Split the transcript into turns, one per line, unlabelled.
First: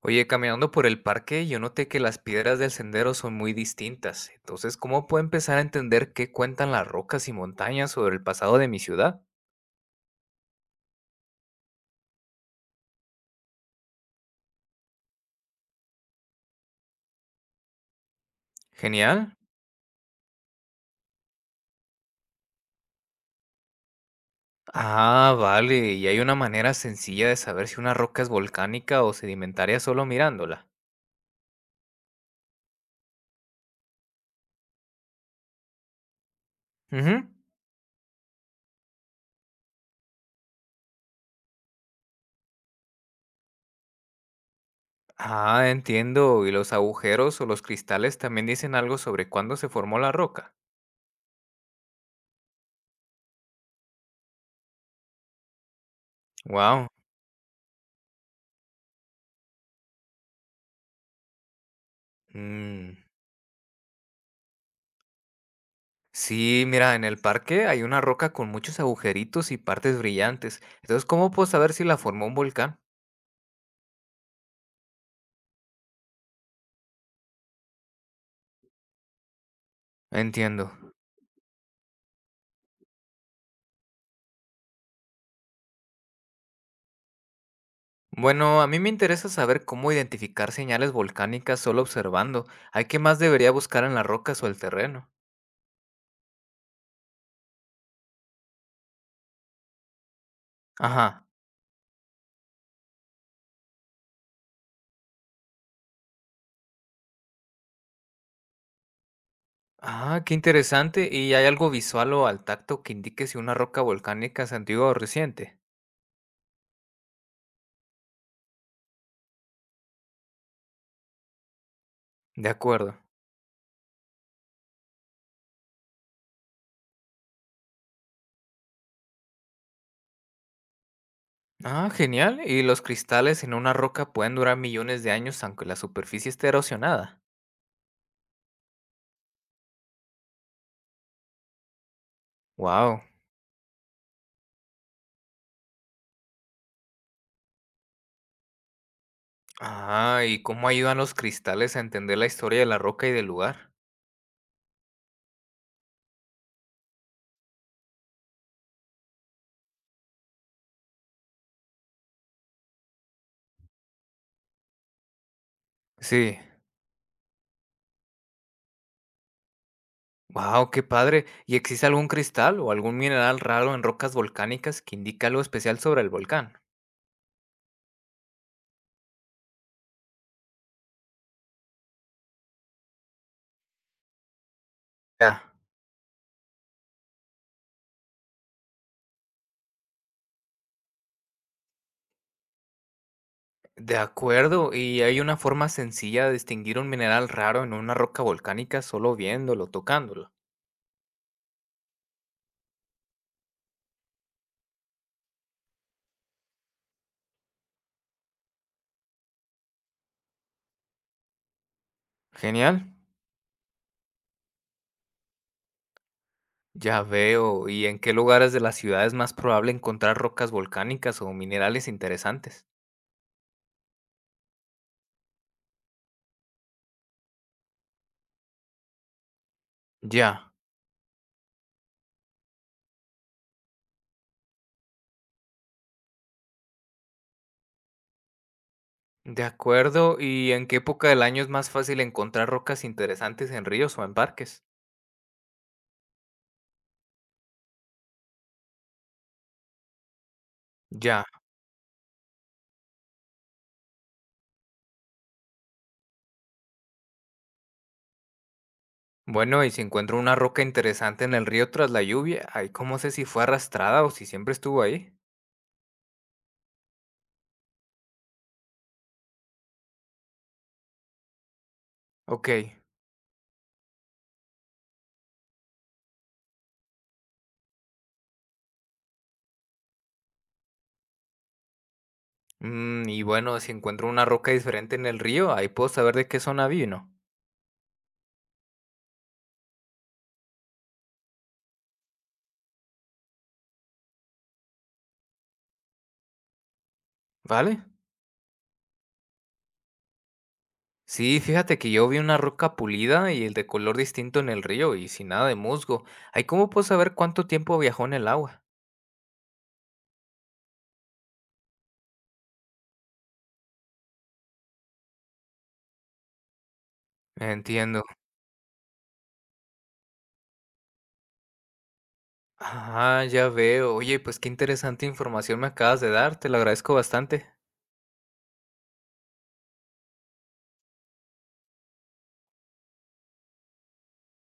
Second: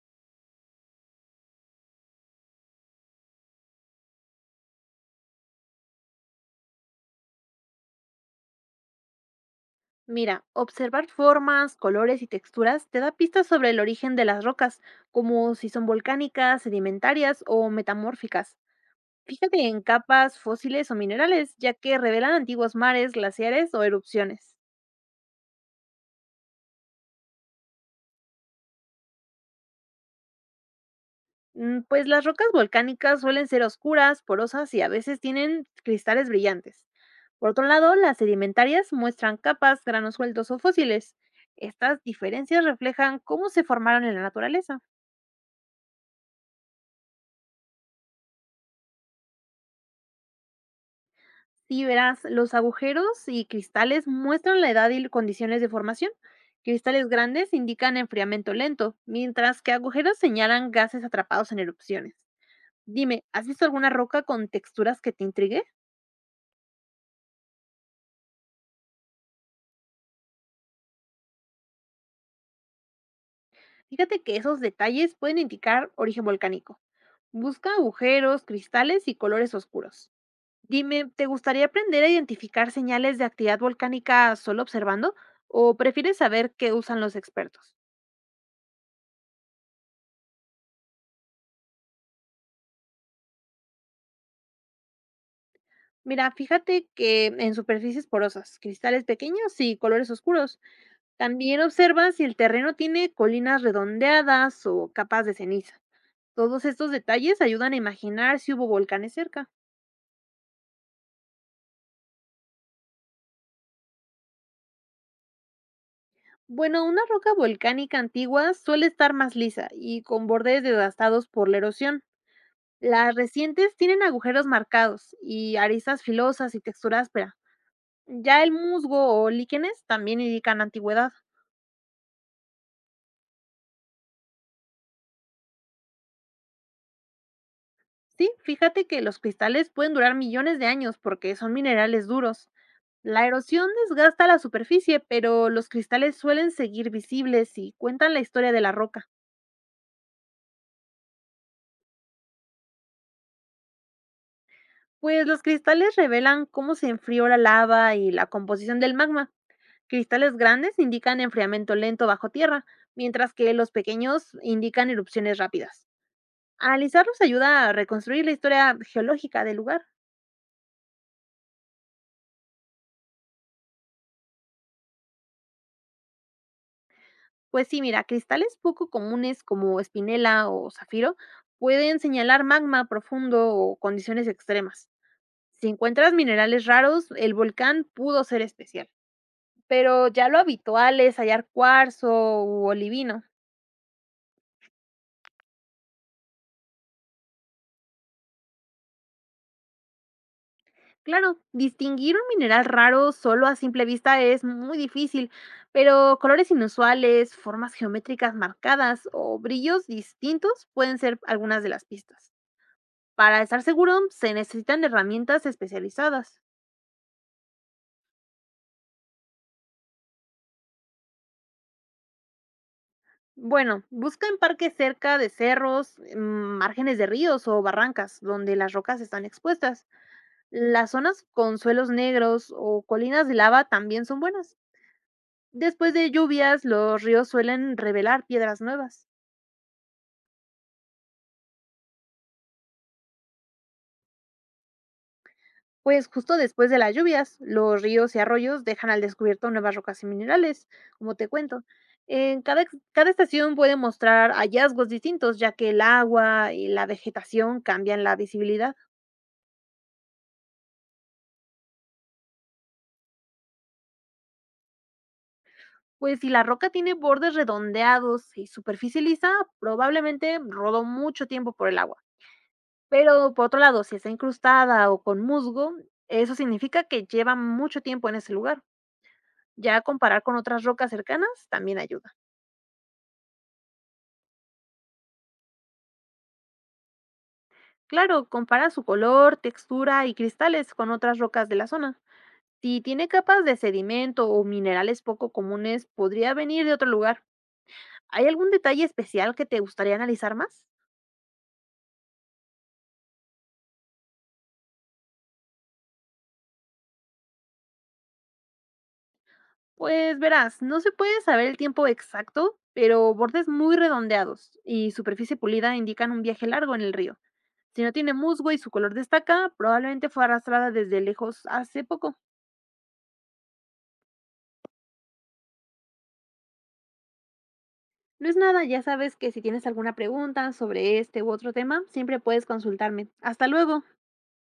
Oye, caminando por el parque, yo noté que las piedras del sendero son muy distintas. Entonces, ¿cómo puedo empezar a entender qué cuentan las rocas y montañas sobre el pasado de mi ciudad?
Mira, observar formas, colores y texturas te da pistas sobre el origen de las rocas, como si son volcánicas, sedimentarias o metamórficas.
Genial.
Fíjate en capas, fósiles o minerales, ya que revelan antiguos mares, glaciares o erupciones.
Ah, vale. ¿Y hay una manera sencilla de saber si una roca es volcánica o sedimentaria solo mirándola?
Pues las rocas volcánicas suelen ser oscuras, porosas y a veces tienen cristales brillantes.
Ujú.
Por otro lado, las sedimentarias muestran capas, granos sueltos o fósiles. Estas diferencias reflejan cómo se formaron en la naturaleza.
Ah, entiendo. ¿Y los agujeros o los cristales también dicen algo sobre cuándo se formó la roca?
Sí, verás, los agujeros y cristales muestran la edad y condiciones de formación.
Wow.
Cristales grandes indican enfriamiento lento, mientras que agujeros señalan gases atrapados en erupciones. Dime, ¿has visto alguna roca con texturas que te intrigue?
Sí, mira, en el parque hay una roca con muchos agujeritos y partes brillantes. Entonces, ¿cómo puedo saber si la formó un volcán?
Fíjate que esos detalles pueden indicar origen volcánico. Busca agujeros, cristales y colores oscuros.
Entiendo.
Dime, ¿te gustaría aprender a identificar señales de actividad volcánica solo observando o prefieres saber qué usan los expertos?
Bueno, a mí me interesa saber cómo identificar señales volcánicas solo observando. ¿Hay qué más debería buscar en las rocas o el terreno?
Mira, fíjate que en superficies porosas, cristales pequeños y colores oscuros.
Ajá.
También observa si el terreno tiene colinas redondeadas o capas de ceniza. Todos estos detalles ayudan a imaginar si hubo volcanes cerca.
Ah, qué interesante. ¿Y hay algo visual o al tacto que indique si una roca volcánica es antigua o reciente?
Bueno, una roca volcánica antigua suele estar más lisa y con bordes devastados por la erosión.
De acuerdo.
Las recientes tienen agujeros marcados y aristas filosas y textura áspera. Ya el musgo o líquenes también indican antigüedad.
Ah, genial. ¿Y los cristales en una roca pueden durar millones de años aunque la superficie esté erosionada?
Sí, fíjate que los cristales pueden durar millones de años porque son minerales duros.
Wow.
La erosión desgasta la superficie, pero los cristales suelen seguir visibles y cuentan la historia de la roca.
Ah, ¿y cómo ayudan los cristales a entender la historia de la roca y del lugar?
Pues los cristales revelan cómo se enfrió la lava y la composición del magma. Cristales grandes indican enfriamiento lento bajo tierra, mientras que los pequeños indican erupciones rápidas.
Sí.
Analizarlos ayuda a reconstruir la historia geológica del lugar.
Wow, qué padre. ¿Y existe algún cristal o algún mineral raro en rocas volcánicas que indique algo especial sobre el volcán?
Pues sí, mira, cristales poco comunes como espinela o zafiro pueden señalar magma profundo o condiciones extremas.
Ya.
Si encuentras minerales raros, el volcán pudo ser especial, pero ya lo habitual es hallar cuarzo u olivino.
De acuerdo, ¿y hay una forma sencilla de distinguir un mineral raro en una roca volcánica solo viéndolo, tocándolo?
Claro, distinguir un mineral raro solo a simple vista es muy difícil, pero colores inusuales, formas geométricas marcadas o brillos distintos pueden ser algunas de las pistas.
Genial.
Para estar seguro, se necesitan herramientas especializadas.
Ya veo, ¿y en qué lugares de la ciudad es más probable encontrar rocas volcánicas o minerales interesantes?
Bueno, busca en parques cerca de cerros, márgenes de ríos o barrancas donde las rocas están expuestas.
Ya.
Las zonas con suelos negros o colinas de lava también son buenas. Después de lluvias, los ríos suelen revelar piedras nuevas.
De acuerdo, ¿y en qué época del año es más fácil encontrar rocas interesantes en ríos o en parques?
Pues justo después de las lluvias, los ríos y arroyos dejan al descubierto nuevas rocas y minerales, como
Ya,
te cuento. Cada estación puede mostrar hallazgos distintos, ya que el agua y la vegetación cambian la visibilidad.
bueno, y si encuentro una roca interesante en el río tras la lluvia, ahí cómo sé si fue arrastrada o si siempre estuvo ahí.
Pues si la roca tiene bordes redondeados y superficie lisa, probablemente rodó mucho tiempo por el agua.
Ok,
Pero por otro lado, si está incrustada o con musgo, eso significa que lleva mucho tiempo en ese lugar. Ya comparar con otras rocas cercanas también ayuda.
y bueno, si encuentro una roca diferente en el río, ahí puedo saber de qué zona vino,
Claro, compara su color, textura y cristales con otras rocas de la zona. Si tiene capas de sedimento o minerales poco comunes, podría venir de otro lugar.
¿vale?
¿Hay algún detalle especial que te gustaría analizar más?
Sí, fíjate que yo vi una roca pulida y el de color distinto en el río y sin nada de musgo. Ahí cómo puedo saber cuánto tiempo viajó en el agua.
Pues verás, no se puede saber el tiempo exacto, pero bordes muy redondeados y superficie pulida indican un viaje largo en el río. Si no
Entiendo.
tiene musgo y su color destaca, probablemente fue arrastrada desde lejos hace poco.
Ah, ya veo. Oye, pues qué interesante información me acabas de dar, te lo agradezco bastante.
No es nada, ya sabes que si tienes alguna pregunta sobre este u otro tema, siempre puedes consultarme. Hasta luego.